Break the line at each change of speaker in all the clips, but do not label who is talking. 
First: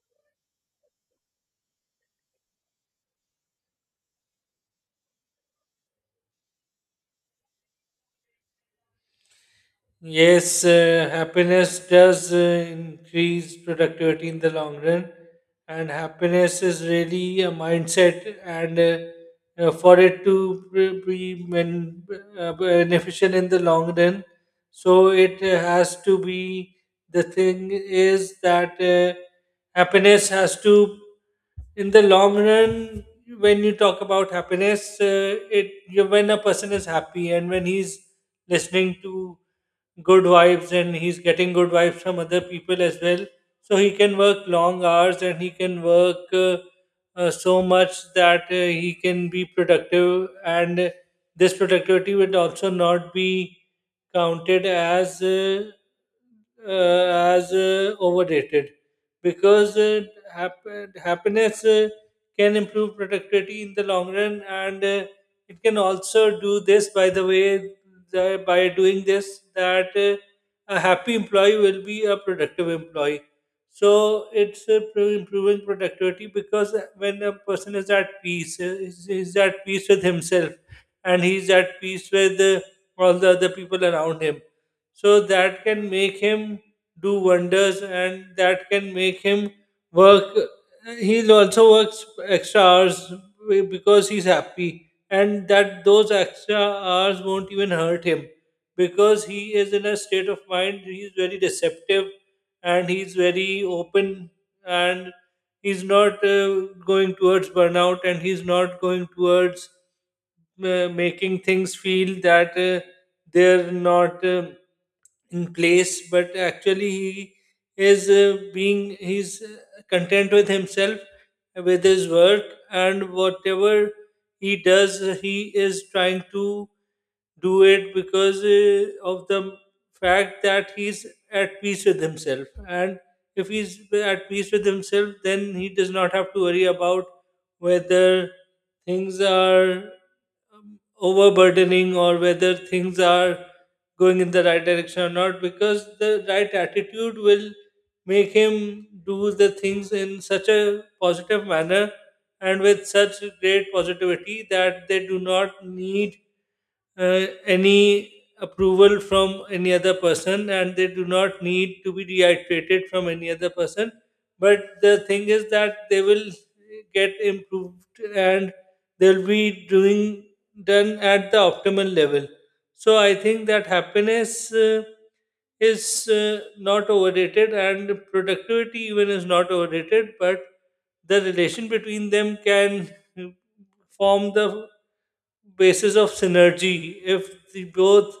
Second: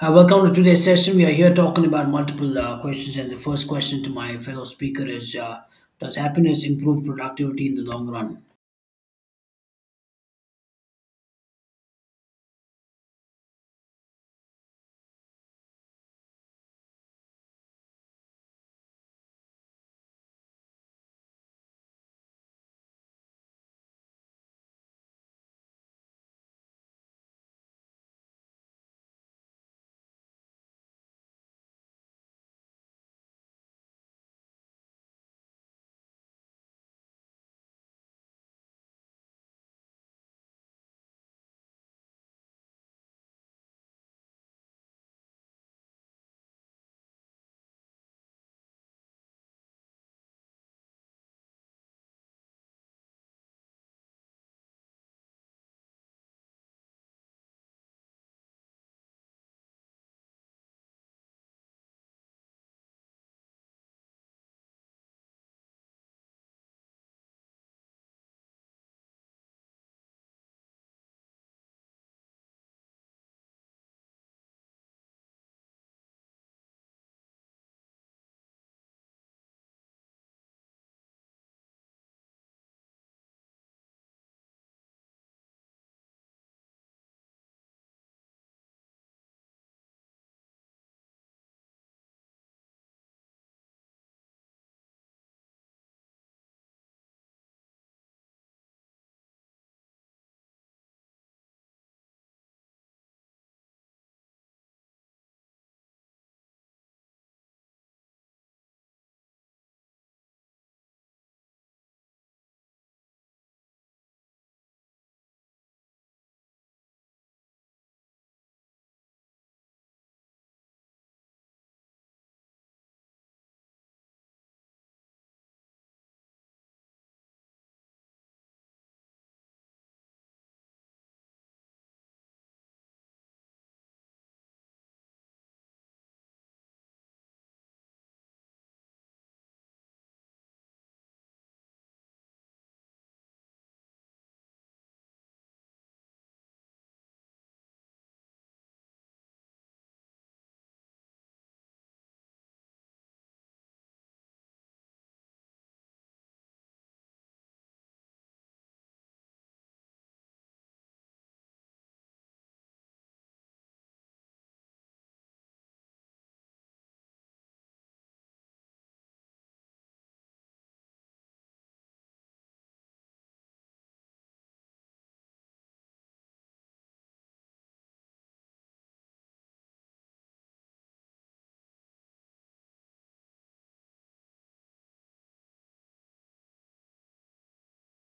Welcome to today's session. We are here talking about multiple questions, and the first question to my fellow speaker is: Does happiness improve productivity in the long run?
Yes, happiness does increase productivity in the long run, and happiness is really a mindset. And For it to be beneficial in the long run, so it has to be the thing is that happiness has to, in the long run, when you talk about happiness, when a person is happy and when he's listening to good vibes and he's getting good vibes from other people as well. So he can work long hours and he can work so much that he can be productive, and this productivity will also not be counted as overrated because hap- happiness can improve productivity in the long run, and it can also do this by the way that by doing this that a happy employee will be a productive employee. So it's improving productivity because when a person is at peace, is at peace with himself and he's at peace with all the other people around him, so that can make him do wonders and that can make him work. He'll also works extra hours because he's happy, and that those extra hours won't even hurt him because he is in a state of mind, he's very receptive and he's very open, and he's not going towards burnout and he's not going towards making things feel that they're not in place, but actually he is being he's content with himself, with his work, and whatever he does, he is trying to do it because of the fact that he's at peace with himself. And if he's at peace with himself, then he does not have to worry about whether things are overburdening or whether things are going in the right direction or not, because the right attitude will make him do the things in such a positive manner and with such great positivity that they do not need any approval from any other person and they do not need to be reiterated from any other person. But the thing is that they will get improved and they'll be doing done at the optimal level. So I think that happiness is not overrated, and productivity even is not overrated, but the relation between them can form the basis of synergy. If the both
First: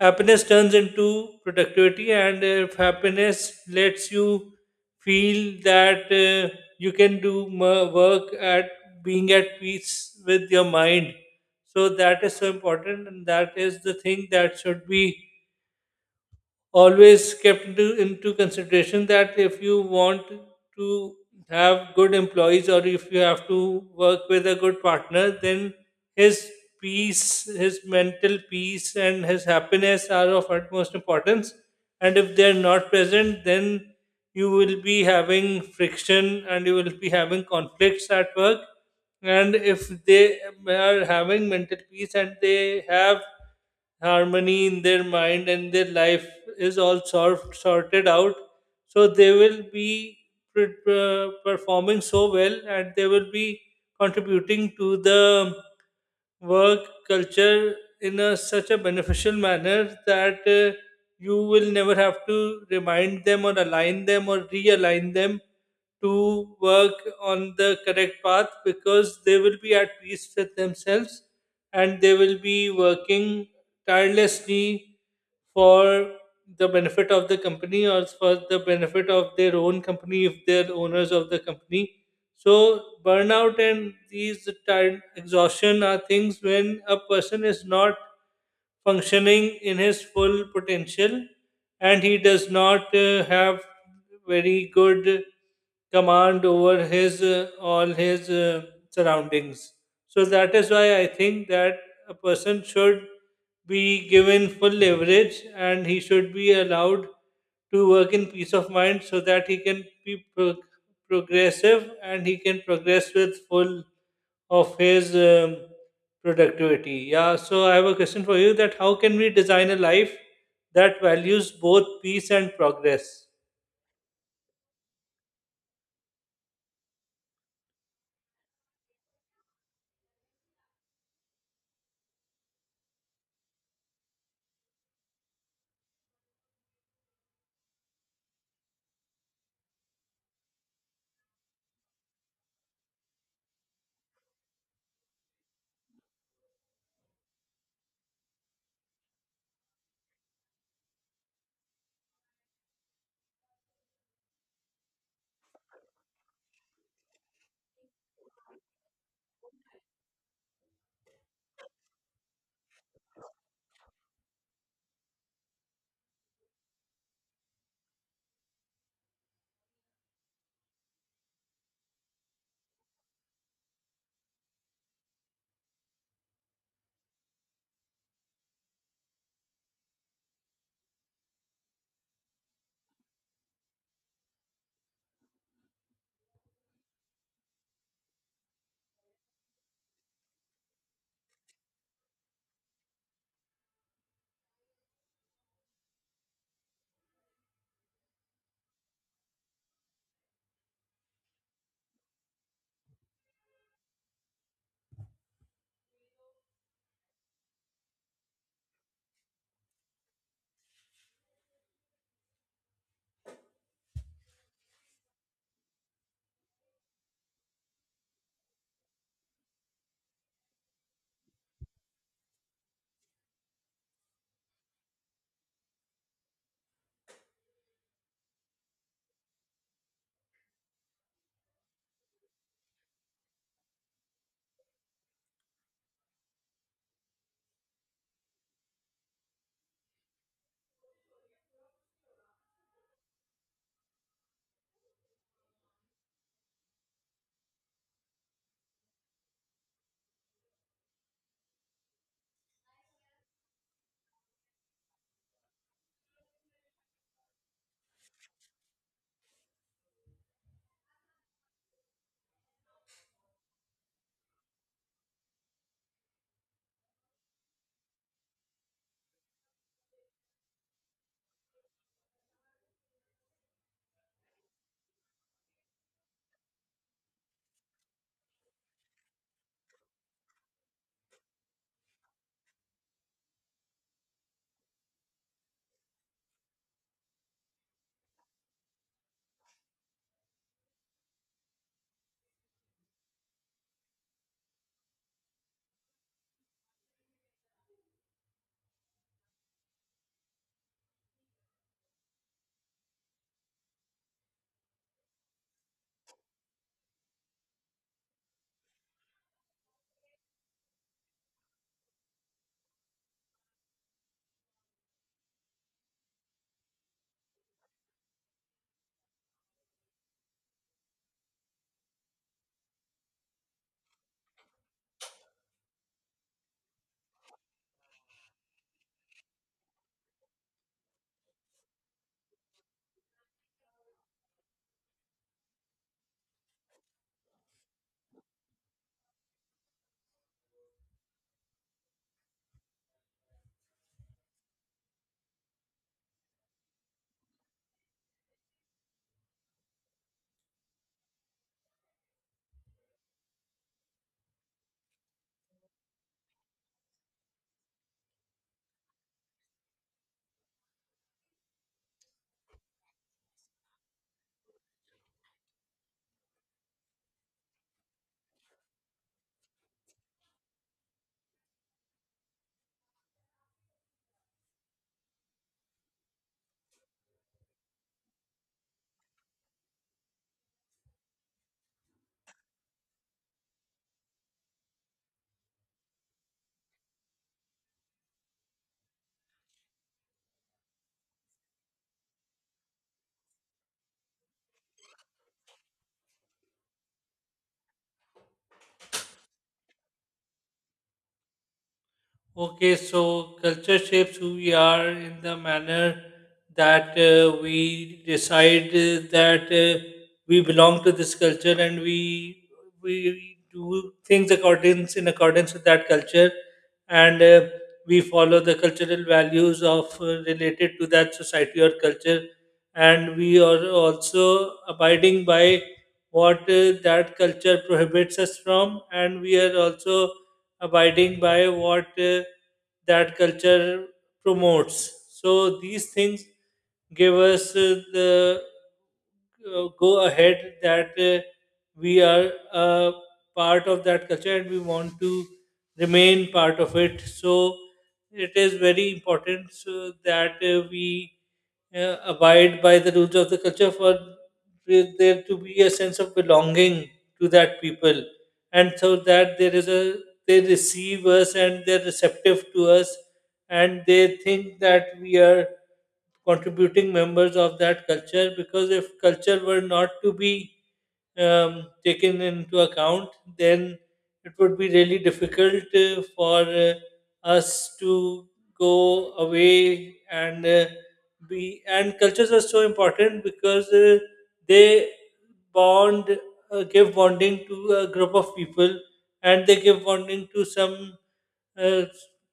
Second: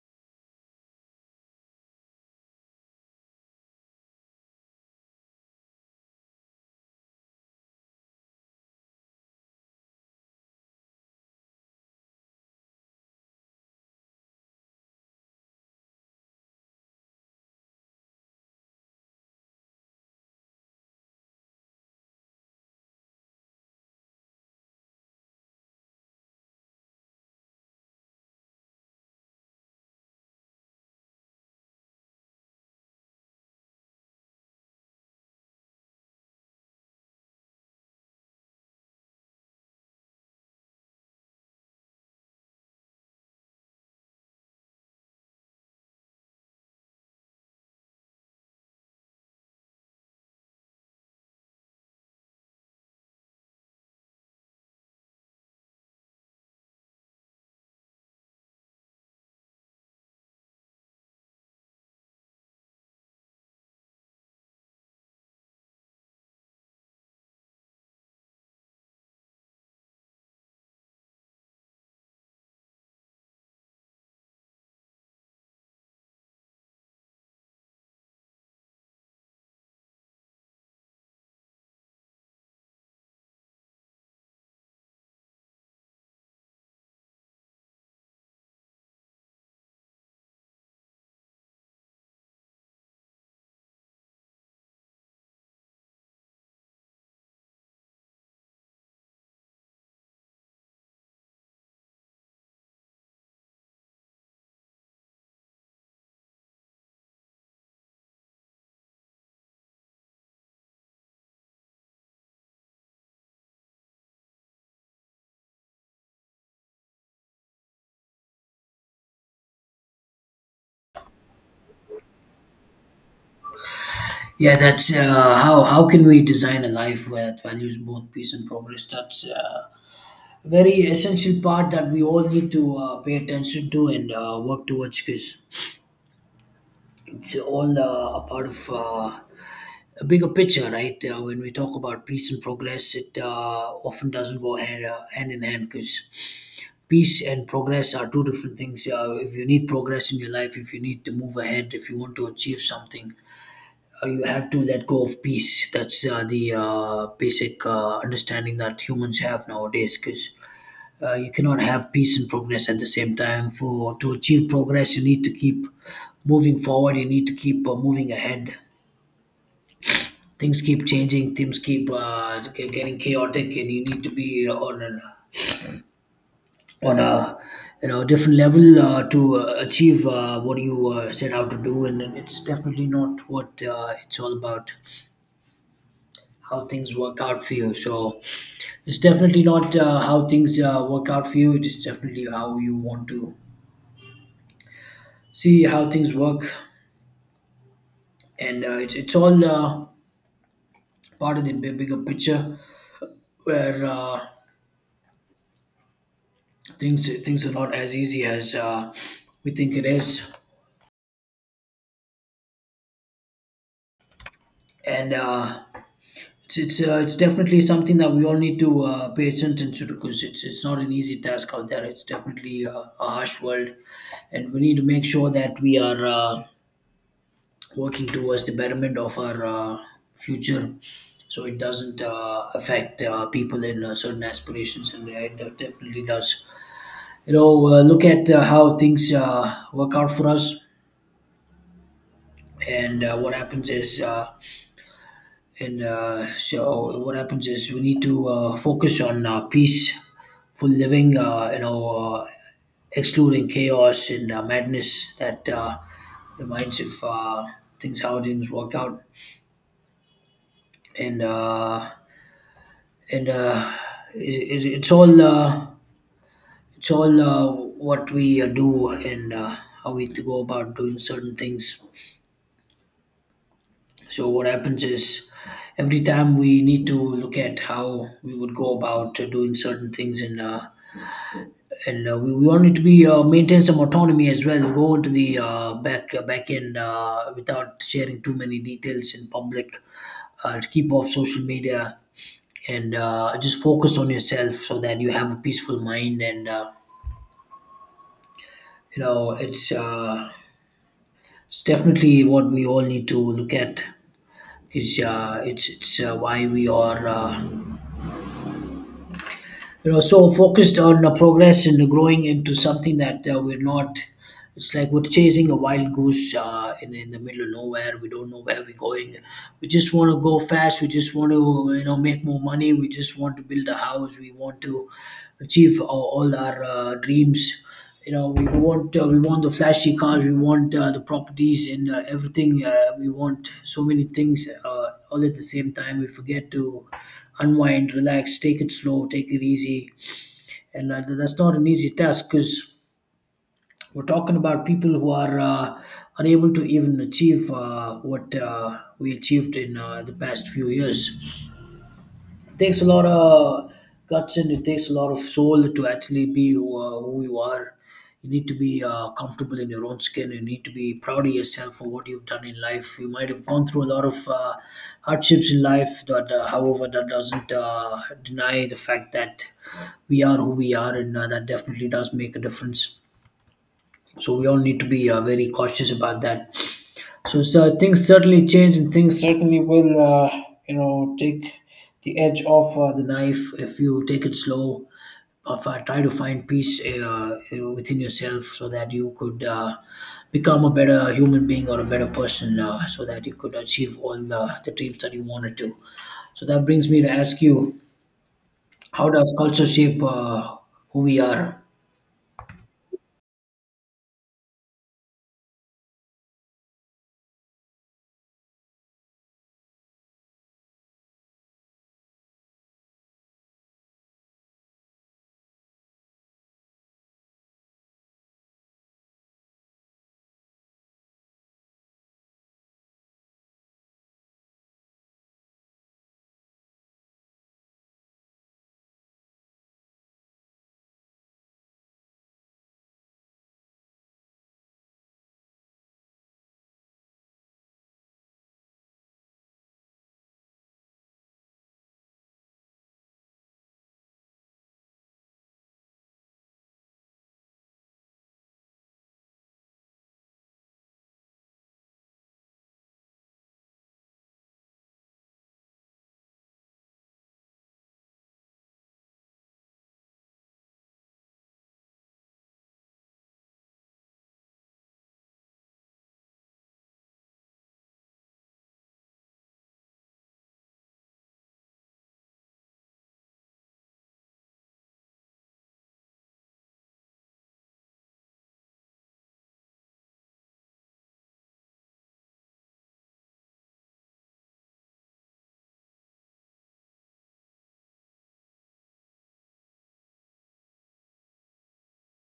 happiness turns into productivity, and if happiness lets you feel that you can work at being at peace with your mind, so that is so important, and that is the thing that should be always kept into consideration, that if you want to have good employees or if you have to work with a good partner, then his peace, his mental peace, and his happiness are of utmost importance. And if they're not present, then you will be having friction and you will be having conflicts at work. And if they are having mental peace and they have harmony in their mind and their life is all solved, sorted out, so they will be performing so well and they will be contributing to the work culture in such a beneficial manner that you will never have to remind them or align them or realign them to work on the correct path because they will be at peace with themselves and they will be working tirelessly for the benefit of the company or for the benefit of their own company if they're owners of the company. So burnout and these tired exhaustion are things when a person is not functioning in his full potential and he does not have very good command over his all his surroundings. So that is why I think that a person should be given full leverage and he should be allowed to work in peace of mind so that he can be progressive and he can progress with full of his productivity. Yeah, so I have a question for you: that how can we design a life that values both peace and progress?
Yeah, that's how. How can we design a life where it values both peace and progress? That's a very essential part that we all need to pay attention to and work towards because it's all a part of a bigger picture, right? When we talk about peace and progress, it often doesn't go hand in hand because peace and progress are two different things. If you need progress in your life, if you need to move ahead, if you want to achieve something, you have to let go of peace. That's the basic understanding that humans have nowadays because you cannot have peace and progress at the same time. For To achieve progress, you need to keep moving forward, you need to keep moving ahead. Things keep changing, things keep getting chaotic, and you need to be on a you know different level to achieve what you set out to do, and it's definitely not what it's all about how things work out for you. So it's definitely not how things work out for you, it is definitely how you want to see how things work. And it's all part of the bigger picture where things are not as easy as we think it is. and uh, it's definitely something that we all need to pay attention to because it's not an easy task out there. It's definitely a harsh world, and we need to make sure that we are working towards the betterment of our future, so it doesn't affect people in certain aspirations, and it definitely does. You know, look at how things work out for us, and what happens is. And so what happens is we need to focus on peaceful living, you know, excluding chaos and madness that reminds if things how things work out. And uh, and it, it, it's all what we do, and how we go about doing certain things. So what happens is every time we need to look at how we would go about doing certain things, and we want it to be maintain some autonomy as well. Go into the back end without sharing too many details in public. To keep off social media and just focus on yourself so that you have a peaceful mind. And you know, it's it's definitely what we all need to look at. Is it's why we are you know so focused on progress and growing into something that we're not. It's like we're chasing a wild goose in the middle of nowhere. We don't know where we're going, we just want to go fast, we just want to, you know, make more money, we just want to build a house, we want to achieve all our dreams. You know, we want the flashy cars, we want the properties, and everything. We want so many things, all at the same time. We forget to unwind, relax, take it slow, take it easy, and that's not an easy task because we're talking about people who are unable to even achieve what we achieved in the past few years. Takes a lot of guts and it takes a lot of soul to actually be who you are. You need to be comfortable in your own skin. You need to be proud of yourself for what you've done in life. You might have gone through a lot of hardships in life, but however, that doesn't deny the fact that we are who we are, and that definitely does make a difference. So we all need to be very cautious about that. So things certainly change, and things certainly will, you know, take the edge off the knife if you take it slow. Try to find peace within yourself, so that you could become a better human being or a better person, so that you could achieve all the dreams that you wanted to. So that brings me to ask you, how does culture shape who we are?
Okay, so culture shapes who we are in the manner that we decide that we belong to this culture and we do things accordance in accordance with that culture, and we follow the cultural values of related to that society or culture, and we are also abiding by what that culture prohibits us from, and we are also abiding by what that culture promotes. So these things give us the go ahead that we are a part of that culture and we want to remain part of it. So it is very important so that we abide by the rules of the culture for there to be a sense of belonging to that people, and so that there is a they receive us and they're receptive to us, and they think that we are contributing members of that culture, because if culture were not to be taken into account, then it would be really difficult for us to go away and be. And cultures are so important because they bond, give bonding to a group of people, and they give bonding to some uh,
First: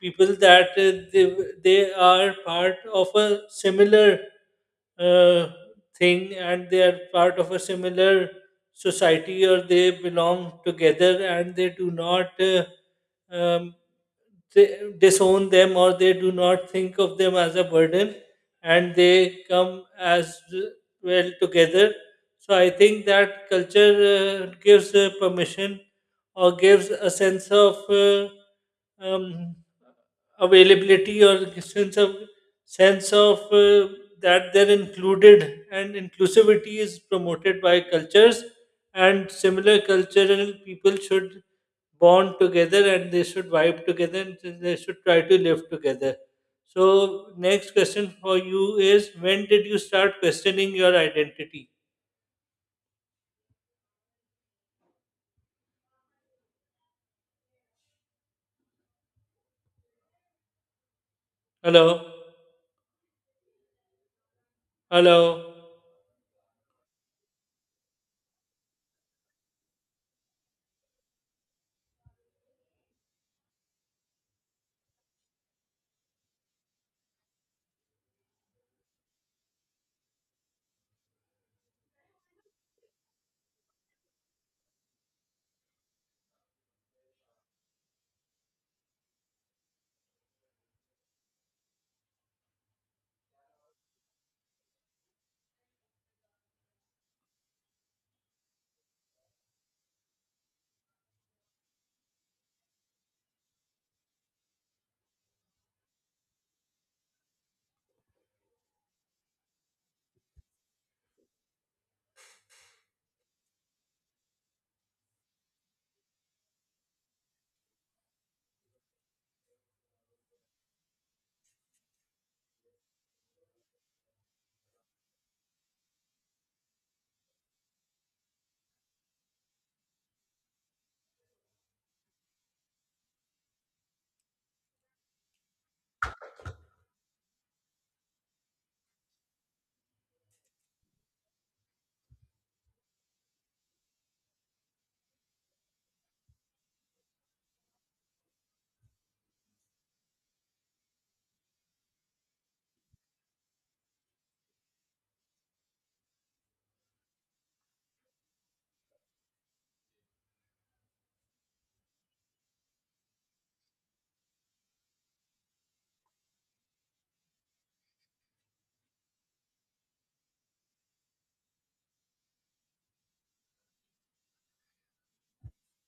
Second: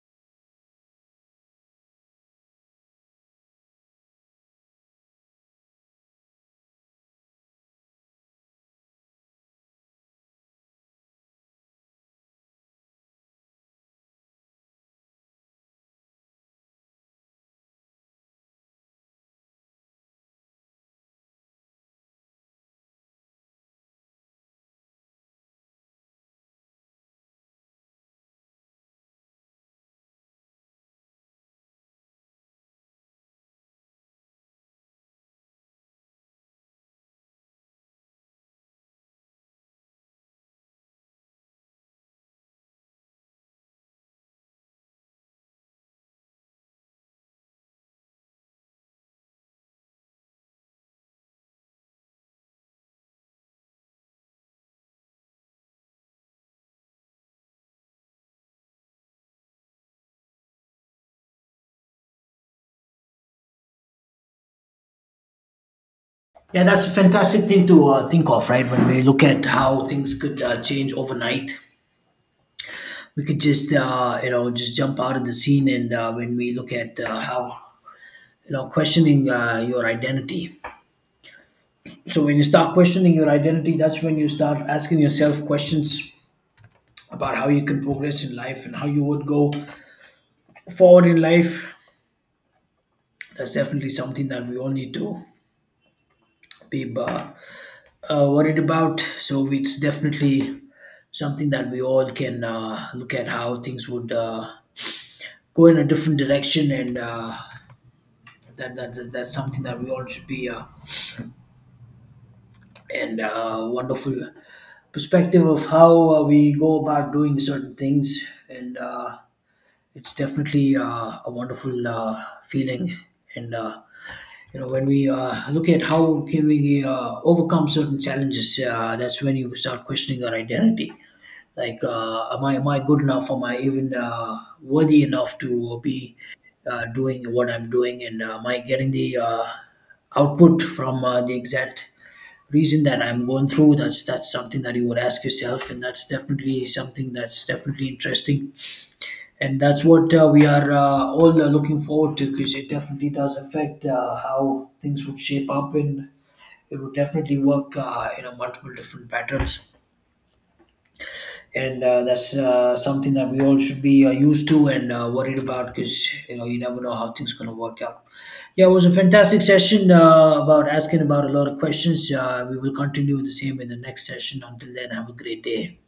people that they are part of a similar uh, thing and they are part of a similar society, or they belong together and they do not um, they disown them, or they do not think of them as a burden and they come as well together. So I think that culture gives permission or gives a sense of um, availability or sense of that they're included, and inclusivity is promoted by cultures, and similar cultural people should bond together and they should vibe together and they should try to live together. So next question for you is: when did you start questioning your identity? Hello? Hello?
Yeah, that's a fantastic thing to think of, right? When we look at how things could change overnight, we could just, you know, just jump out of the scene. And when we look at how, you know, questioning your identity, so when you start questioning your identity, that's when you start asking yourself questions about how you can progress in life and how you would go forward in life. That's definitely something that we all need to be worried about. So it's definitely something that we all can look at how things would go in a different direction. And that's something that we all should be and wonderful perspective of how we go about doing certain things. And it's definitely a wonderful feeling. And you know, when we look at how can we overcome certain challenges, that's when you start questioning our identity, like am I good enough, am I even worthy enough to be doing what I'm doing. And am I getting the output from the exact reason that I'm going through? That's something that you would ask yourself, and that's definitely something that's definitely interesting. And that's what we are all looking forward to, because it definitely does affect how things would shape up, and it would definitely work in a multiple different patterns. And that's something that we all should be used to and worried about, because you know you never know how things going to work out. Yeah, it was a fantastic session about asking about a lot of questions. We will continue the same in the next session. Until then, have a great day.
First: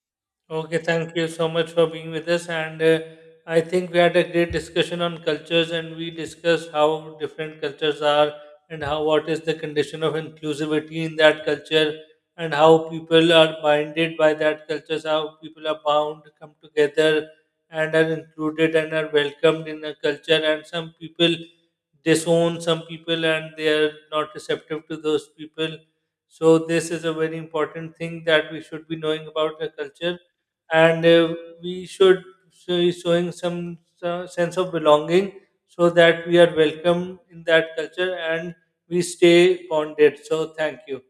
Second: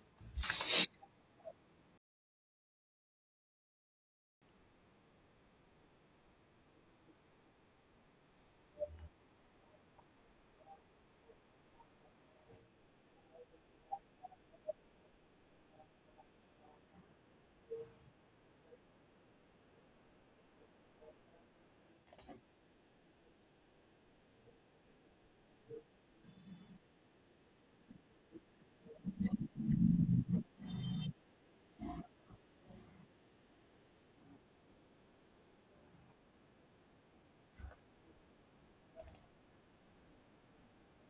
Okay, thank you so much for being with us. And I think we had a great discussion on cultures, and we discussed how different cultures are and how what is the condition of inclusivity in that culture, and how people are binded by that cultures, how people are bound, come together, and are included and are welcomed in a culture. And some people disown some people, and they are not receptive to those people. So this is a very important thing that we should be knowing about a culture. And we should showing some sense of belonging so that we are welcome in that culture and we stay bonded. So thank you.